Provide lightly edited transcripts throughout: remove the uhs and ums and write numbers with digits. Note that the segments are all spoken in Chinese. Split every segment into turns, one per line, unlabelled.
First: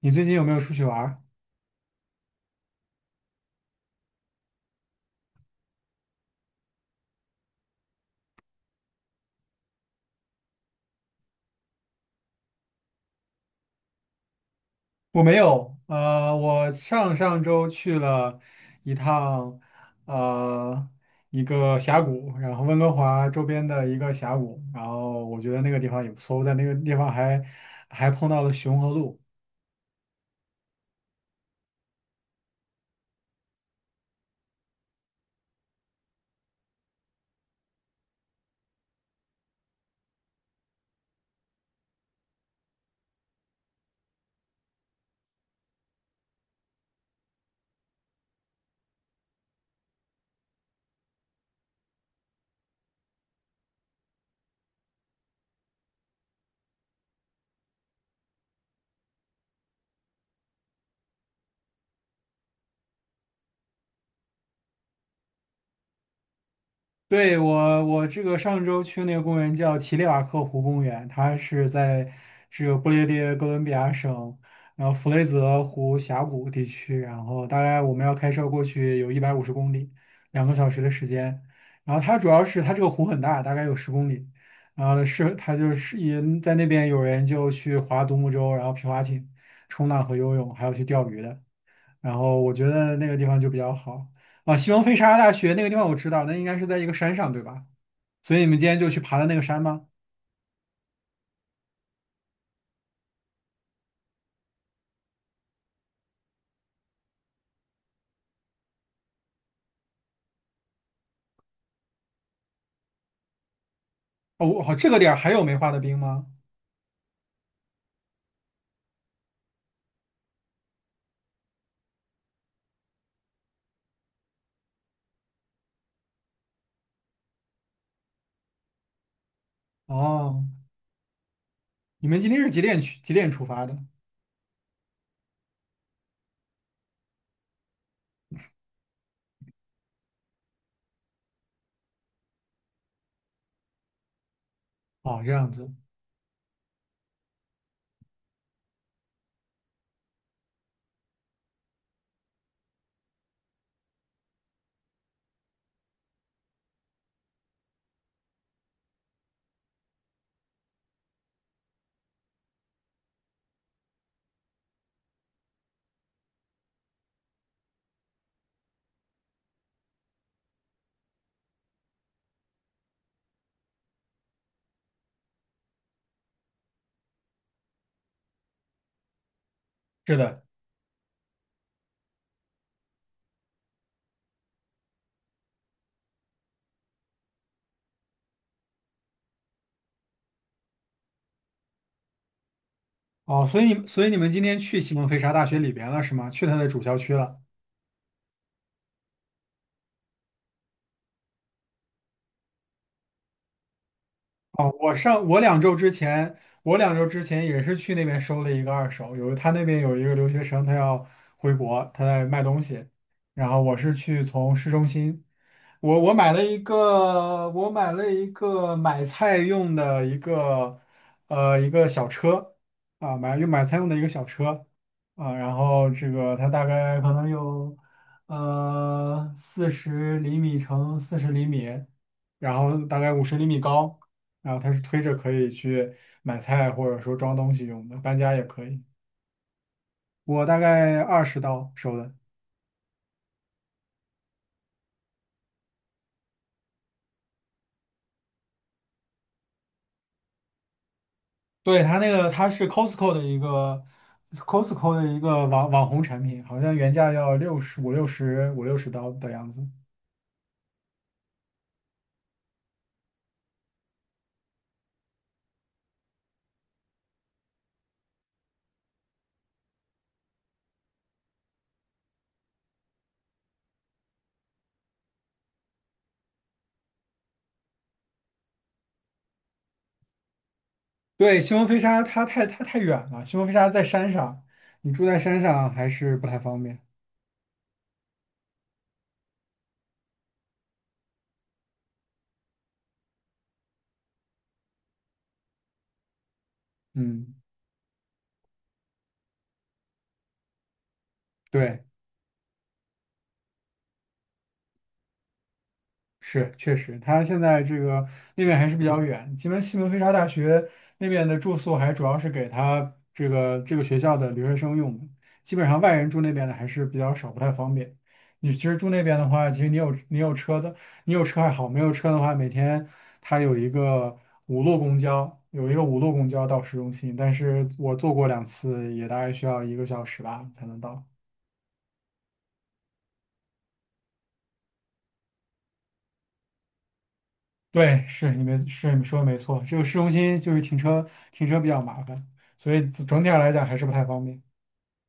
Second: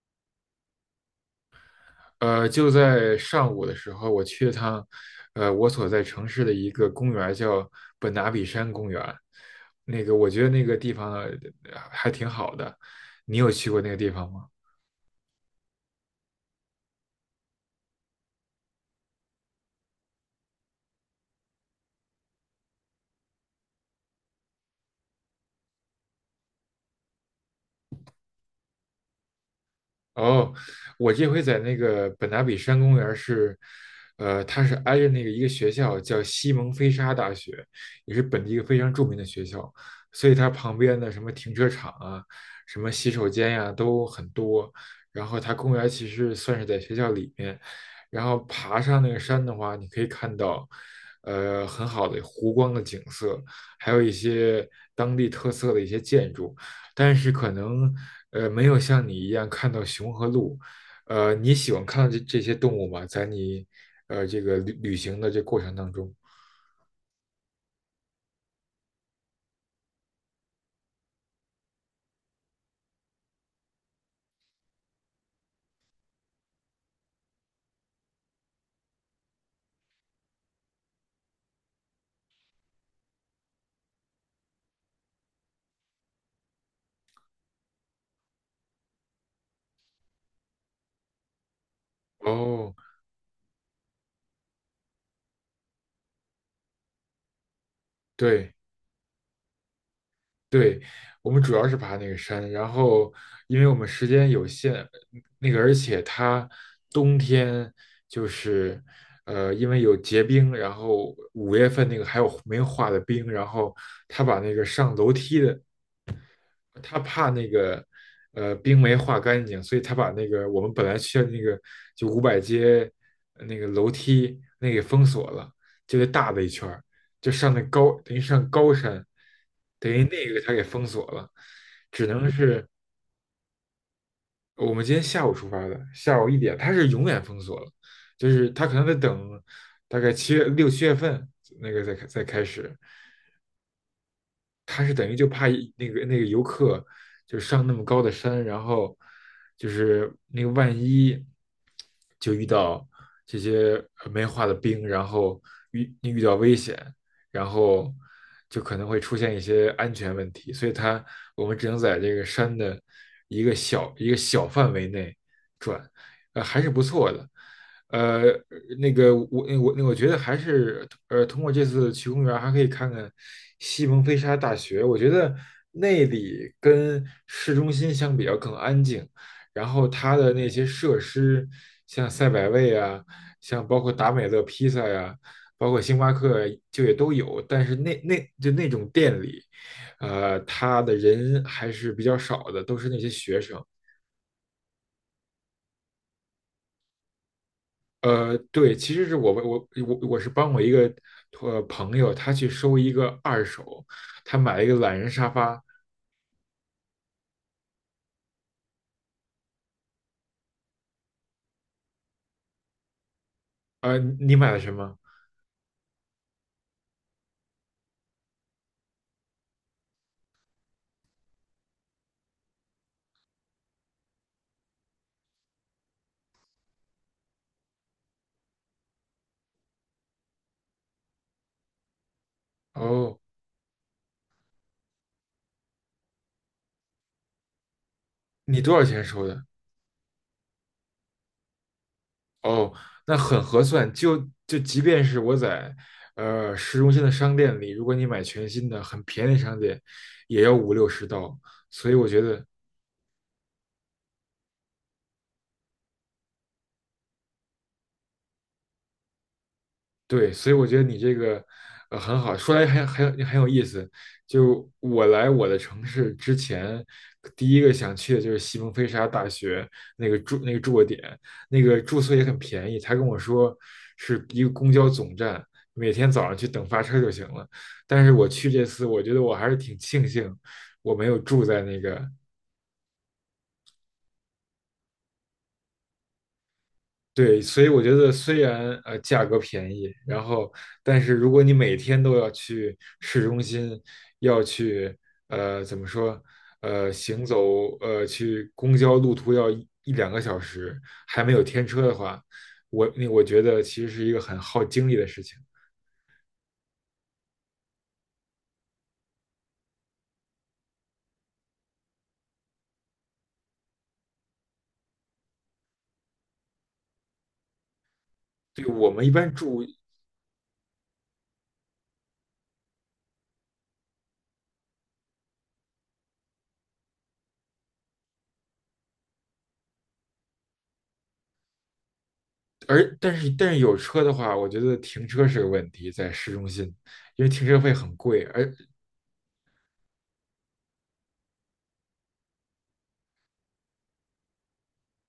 你最近有没有出去玩儿？
就在上午的时候，我去了趟，我所在城市的一个公园儿叫本拿比山公园。那个，我觉得那个地方还挺好的。你有去过那个地方吗？
我没有，我上上周去了一趟，呃，一个峡谷，然后温哥华周边的一个峡谷，然后我觉得那个地方也不错，我在那个地方还碰到了熊和鹿。
哦，我这回在那个本拿比山公园儿是，它是挨着那个一个学校叫西蒙菲沙大学，也是本地一个非常著名的学校，所以它旁边的什么停车场啊、什么洗手间呀、都很多。然后它公园儿其实算是在学校里面，然后爬上那个山的话，你可以看到，很好的湖光的景色，还有一些当地特色的一些建筑。但是可能没有像你一样看到熊和鹿。你喜欢看到这些动物吗？在你这个旅行的这过程当中？
对，我这个上周去那个公园叫奇列瓦克湖公园，它是在这个不列颠哥伦比亚省，然后弗雷泽湖峡谷地区，然后大概我们要开车过去有150公里，2个小时的时间。然后它主要是它这个湖很大，大概有十公里，然后是它就是也在那边有人就去划独木舟，然后皮划艇、冲浪和游泳，还有去钓鱼的。然后我觉
哦，
得那个地方就比较好啊。西蒙菲沙拉大学那个地方我知道，那应该是在一个山上，对吧？所以你
对
们今天就去爬的那个山吗？
对，我们主要是爬那个山，然后因为我们时间有限，那个而且它冬天就是因为有结冰，然后5月份那个还有没有化的冰，然后他把
哦，
那个
我好，这
上
个
楼
点儿还
梯
有没
的，
化的冰吗？
他怕那个冰没化干净，所以他把那个我们本来去的那个就五百街，那个楼梯那个给封锁了，就那大的一圈儿，就上那高等于上高山，等于那个
哦，
他给封锁了，只
你们
能
今天是几
是，
点去？几点出发的？
我们今天下午出发的，下午一点，他是永远封锁了，就是他可能得等大概七月六7月份那个再开再开始，他是等于
哦，
就
这
怕
样子。
那个那个游客就上那么高的山，然后就是那个万一就遇到这些没化的冰，然后遇到危险，然后就可能会出现一些安全问题，所以它我们只能在这个山的一个小一个小范围内转，还是不错的。呃，那个我觉得还是通过这次去公园，还可以看看西蒙菲沙大学。我觉得那里跟市中心相比较更安静，然后它
是
的
的。
那些设施，像赛百味啊，像包括达美乐披萨呀、包括星巴克就也都有，但是那就那种店里，他的人还是比较少的，都是那些学
哦，所
生。
以所以你们今天去西蒙菲沙大学里边了是吗？去它的主校区了。
对，其实是我是帮我一个朋友，他去收一个二手，他买了一
哦，
个懒人沙
我两
发。
周之前，也是去那边收了一个二手，有他那边有一个留学生，他要回国，他在卖东西，然后我是去
你买
从
了
市
什
中
么？
心。我买了一个，买菜用的一个，一个小车，啊，买菜用的一个小车，啊，然后这个它大概可能有，40厘米乘40厘米，然后大概
哦，
50厘米高，然后它是推着可以去买菜或者说装东西用的，搬家也
你
可
多
以。
少钱收的？
我大概20刀收的。
哦，那很合算。就即便是我在市中心的商店里，如果你买全新的，很便宜的商店，也要五六十刀。
对，
所以
它
我
那
觉
个
得，
它是 Costco 的一个 网红产品，好像原价要60刀的样子。
对，所以我觉得你这个很好，说来还很有意思。就我来我的城市之前，第一个想去的就是西蒙菲沙大学那个住那个住的点，那个住宿也很便宜。他跟我说是一个公交总站，每天早上去等发车就行了。但是我去这次，我觉得我还是挺庆幸我没有
对，
住
西
在
蒙飞
那
沙
个，
它太远了，西蒙飞沙在山上，你住在山上还是不太方便。
对，所以我觉得虽然价格便宜，然后但是如果你每天都要去市中心，要去怎么说行
嗯。
走去公交路途要一两个小时，还没有天车
对。
的话，我那我觉得其实是一个很耗精力的事情。
是，确实，他现在这个那边还是比较远，西门菲沙大学那边的住宿还主要是给他这个学校的留学生用的，基本上外人住那边的还是比较少，不太方便。你其
对，
实住
我
那
们一
边的
般
话，其
住，
实你有车的，你有车还好，没有车的话，每天他有一个五路公交，到市中心，但是我坐过2次，也大概需要一个小时吧才能到。
但是但是有车的话，我觉得停车是个问题，在市中心，因为停车费很
对，
贵，
是
而，
你没是你说的没错，这个市中心就是停车比较麻烦，所以整体上来讲还是不太方便。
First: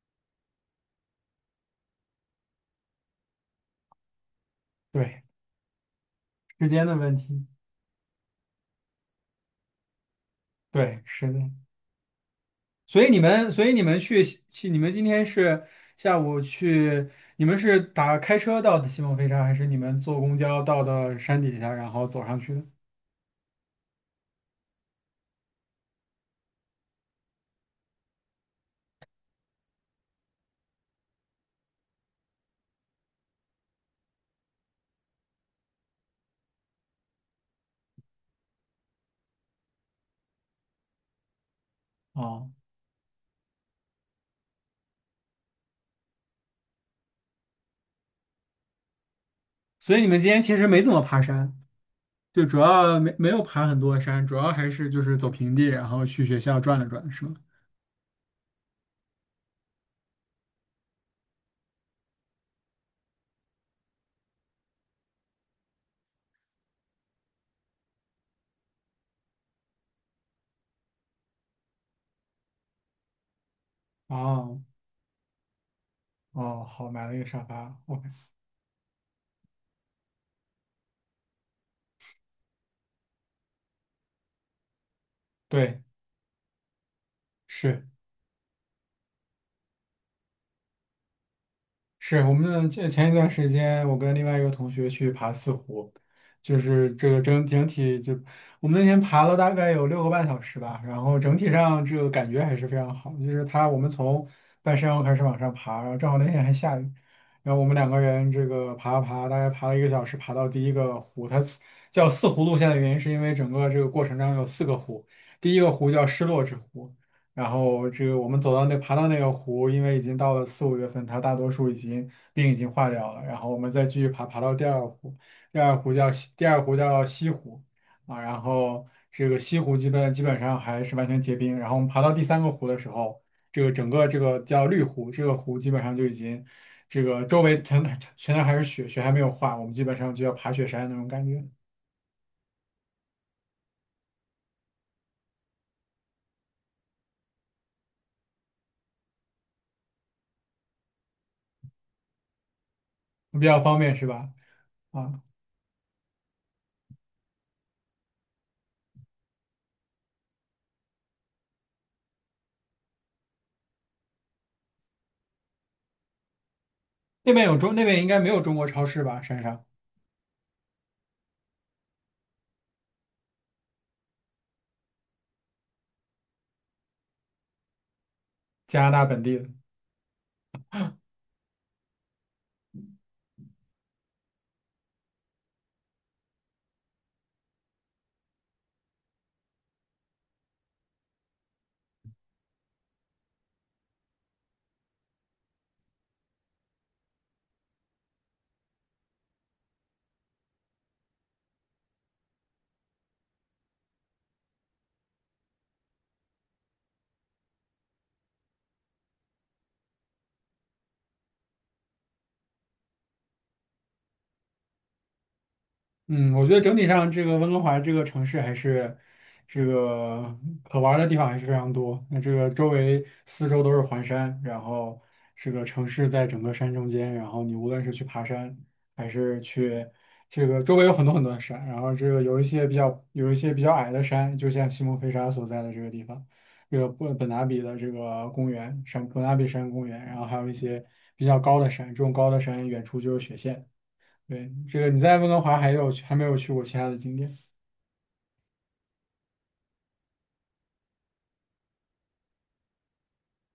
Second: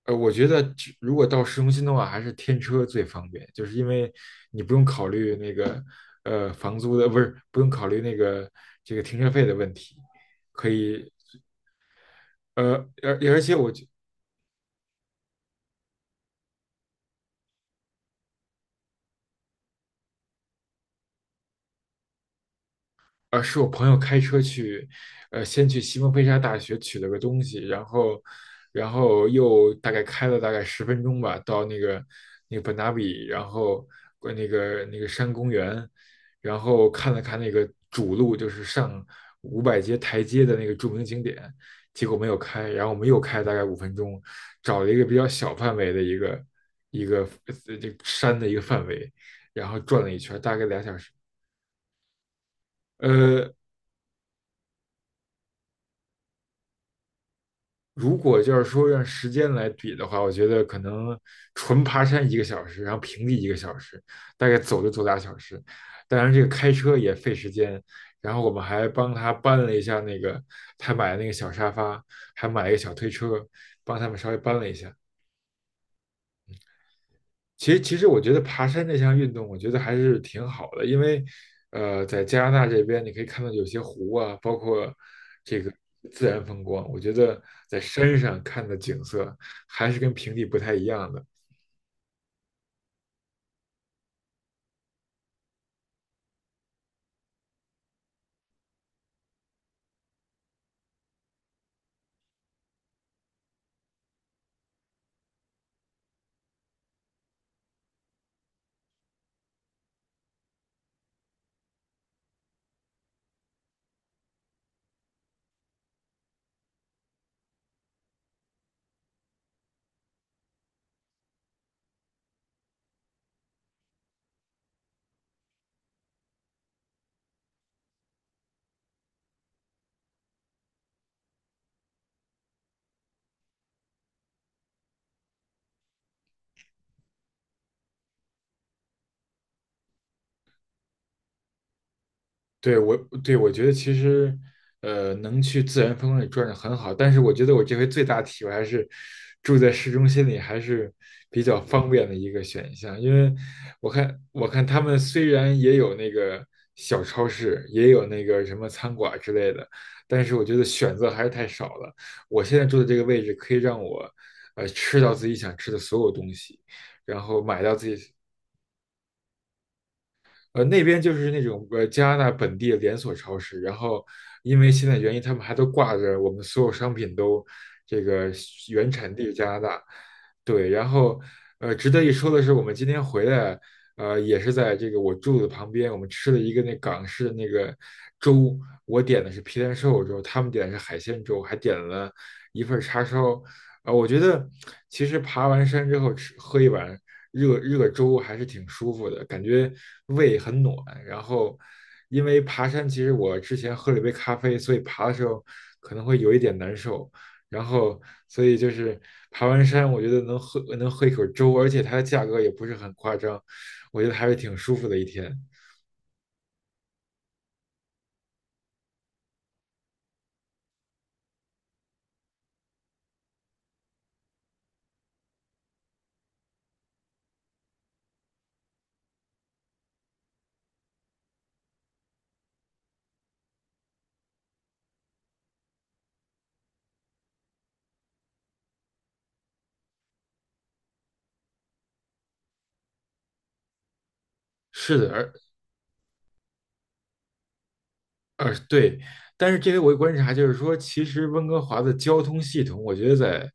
我觉得只如果到市中心的话，还是天车最方便，就是因为你不用考
对，
虑那个
时
房
间
租
的
的，
问
不是
题。
不用考虑那个这个停车费的问题，可
对，
以，
是的。
呃
所以
而
你
而
们，
且我，
去，你们今天是下午去，你们是打开车到的西蒙飞沙，还是你们坐公交到的山底下，然后走上去的？
是我朋友开车去，先去西蒙菲沙大学取了个东西，然后，然后又大概开了大概10分钟吧，到那个那个本纳比，然后那个那个山公园，然后看了看那个主路，就是上500阶台阶的那个著名景点，结果没有
哦，
开，然后我们又开了大概5分钟，找了一个比较小范围的一个一个这个山的一个范围，然后
所
转
以你
了一
们今
圈，
天
大
其
概
实
俩
没怎
小
么
时。
爬山，就主要没有
呃，
爬很多山，主要还是就是走平地，然后去学校转了转，是吗？
如果就是说让时间来比的话，我觉得可能纯爬山一个小时，然后平地一个小时，大概走就走俩小时。当然，这个开车也费时间。然后我们还帮他搬了一下那个他买的那个小沙发，还买了一个小推车，帮他们稍微搬
哦。
了一下。
哦，好，买了一个沙
其
发。
实，其
OK。
实我觉得爬山这项运动，我觉得还是挺好的，因为，在加拿大这边，你可以看到有些湖啊，包括这个
对，
自然风光，我觉得在
是
山上看的景色还是跟平地不太一样的。
是，我们前一段时间，我跟另外一个同学去爬四湖，就是这个整体就我们那天爬了大概有6个半小时吧，然后整体上这个感觉还是非常好。就是他，我们从半山腰开始往上爬，然后正好那天还下雨，然后我们两个人这个爬啊爬，大概爬了一个小时，爬到第一个湖，叫四湖路线的原因是因为整个这个过程中有四个湖，第一个湖叫失落之湖。然后这个我们走到那爬到那个湖，因为已经到了4、5月份，它大多数冰已经化掉了。然后我们再继续爬，爬到第二湖，第二湖叫西湖啊。然后这个西湖基本上还是完全结冰。然后我们爬到第三个湖的时候，这个整个这个叫绿湖，这个湖基本上就已经这个周围全都还是雪，雪还没有化，我们基本上就要爬雪山那种感觉，
对我，对我觉得其实，能去自然风光里转转很好，但是我觉得我这回最大体会还是住在市中心里还是比较方便的一个选项，因为
比较方
我
便是
看
吧？
我看他们
啊，
虽然也有那个小超市，也有那个什么餐馆之类的，但是我觉得选择还是太少了。我现在住的这个位置可以让我，吃到自己想吃的所有东西，然后买到
那
自
边应
己。
该没有中国超市吧？山上，
那边就是那种加拿大本地的连锁超市，然后因为现在原因，他们还都挂着我们所有商品都这个
加
原
拿大
产
本
地
地
加
的。
拿大，对，然后值得一说的是，我们今天回来，也是在这个我住的旁边，我们吃了一个那港式的那个粥，我点的是皮蛋瘦肉粥，他们点的是海鲜粥，还点了一份叉烧，我觉得其实爬完山之后吃喝一碗,热热粥还是挺舒服的，感觉胃很暖。然后，因为爬山，其实我之前喝了一杯咖啡，所以爬的时候可能会有一点难受。然后，所以就是爬完山，我觉得能喝一口粥，而且它的价格也不是很夸张，我觉得还是挺舒服的一天。
嗯，我觉得整体上这个温哥华这个城市还是这个可玩儿的地方还是非常多。那这个周围四周都是环山，然后这个城市在整个山中间，然后你无论是去爬山还是去这个周围有很多很多的山，然后这个有一些比较矮的山，就像西蒙菲沙所在的这个地方，这个本拿比的这个公园山本拿比山公园，然后还有一些比较高的山，这种高的山远处就是雪线。对，这个
是
你
的，
在温哥华还有还没有去过其他的景点？
对，但是这里我有观察就是说，其实温哥华的交通系统，我觉得在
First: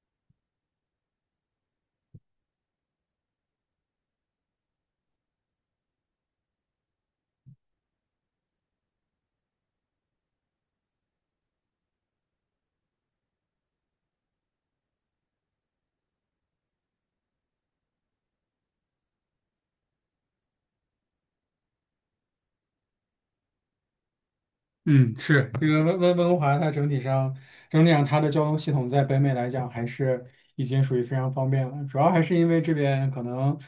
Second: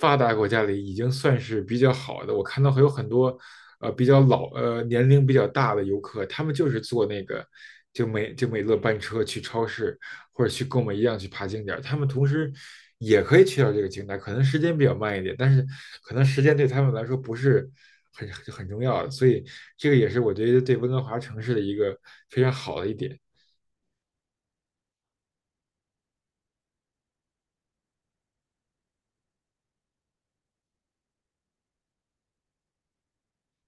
发达国家里已经算是比较好的。我看到还有很多比较老年龄比较大的游客，他们就是坐那个就美乐班车去超市或者去购买一样去爬景点儿，他们同时也可以去到这个景点儿，可能时间比较慢一点，但是可能时间对他们来说不是很重要的，所以这个也是我觉得对温哥华城市的一个非常好的一点。
嗯，是，这个温哥华，它整体上它的交通系统在北美来讲还是已经属于非常方便了，主要还是因为这边可能。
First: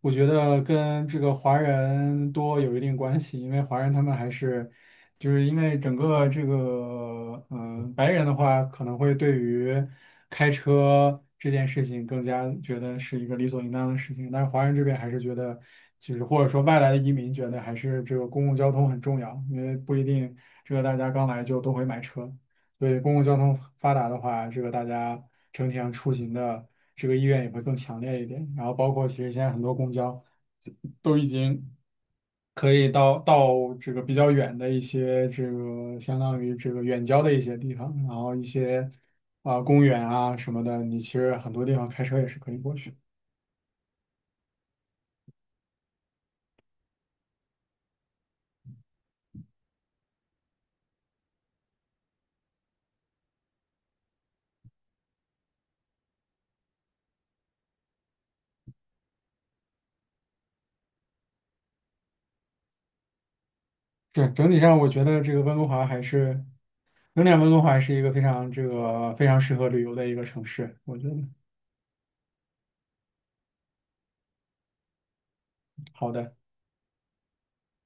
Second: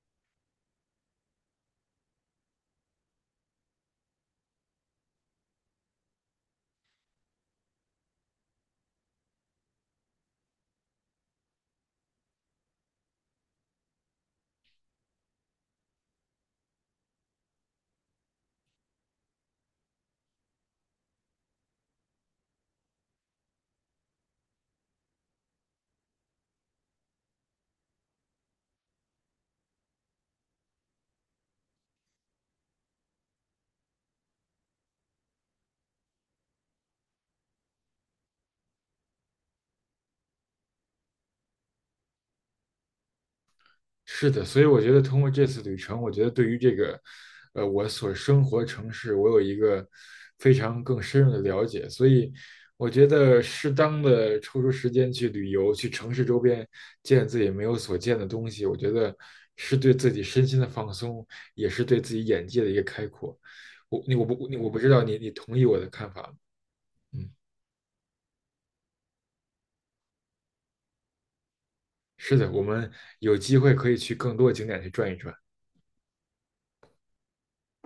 我觉得跟这个华人多有一定关系，因为华人他们还是，就是因为整个这个，嗯、白人的话可能会对于开车这件事情更加觉得是一个理所应当的事情，但是华人这边还是觉得，就是或者说外来的移民觉得还是这个公共交通很重要，因为不一定这个大家刚来就都会买车。对，公共交通发达的话，这个大家整体上出行的这个意愿也会更强烈一点。然后包括其实现在很多公交都已经可以到这个比较远的一些这个相当于这个远郊的一些地方，然后一些啊、公园啊什么的，你其实很多地方开车也是可以过去。
是的，所以我觉得通过这次旅程，我觉得对于这个，我所生活的城市，我有一个非常更深入的了解。所以我觉得适当的抽出时间去旅游，去城市周边见自己没有所见的东西，我觉得是对自己身心的放松，也是对自己眼界的一个开阔。我你我
对，
不
整
你
体
我
上，
不知
我
道
觉
你
得这个
同
温
意
哥
我的
华还
看法吗？
是仍
嗯，
点温哥华是一个非常适合旅游的一个城市，我觉得
是的，我们有机会可以去更多景点去转一转。
好的。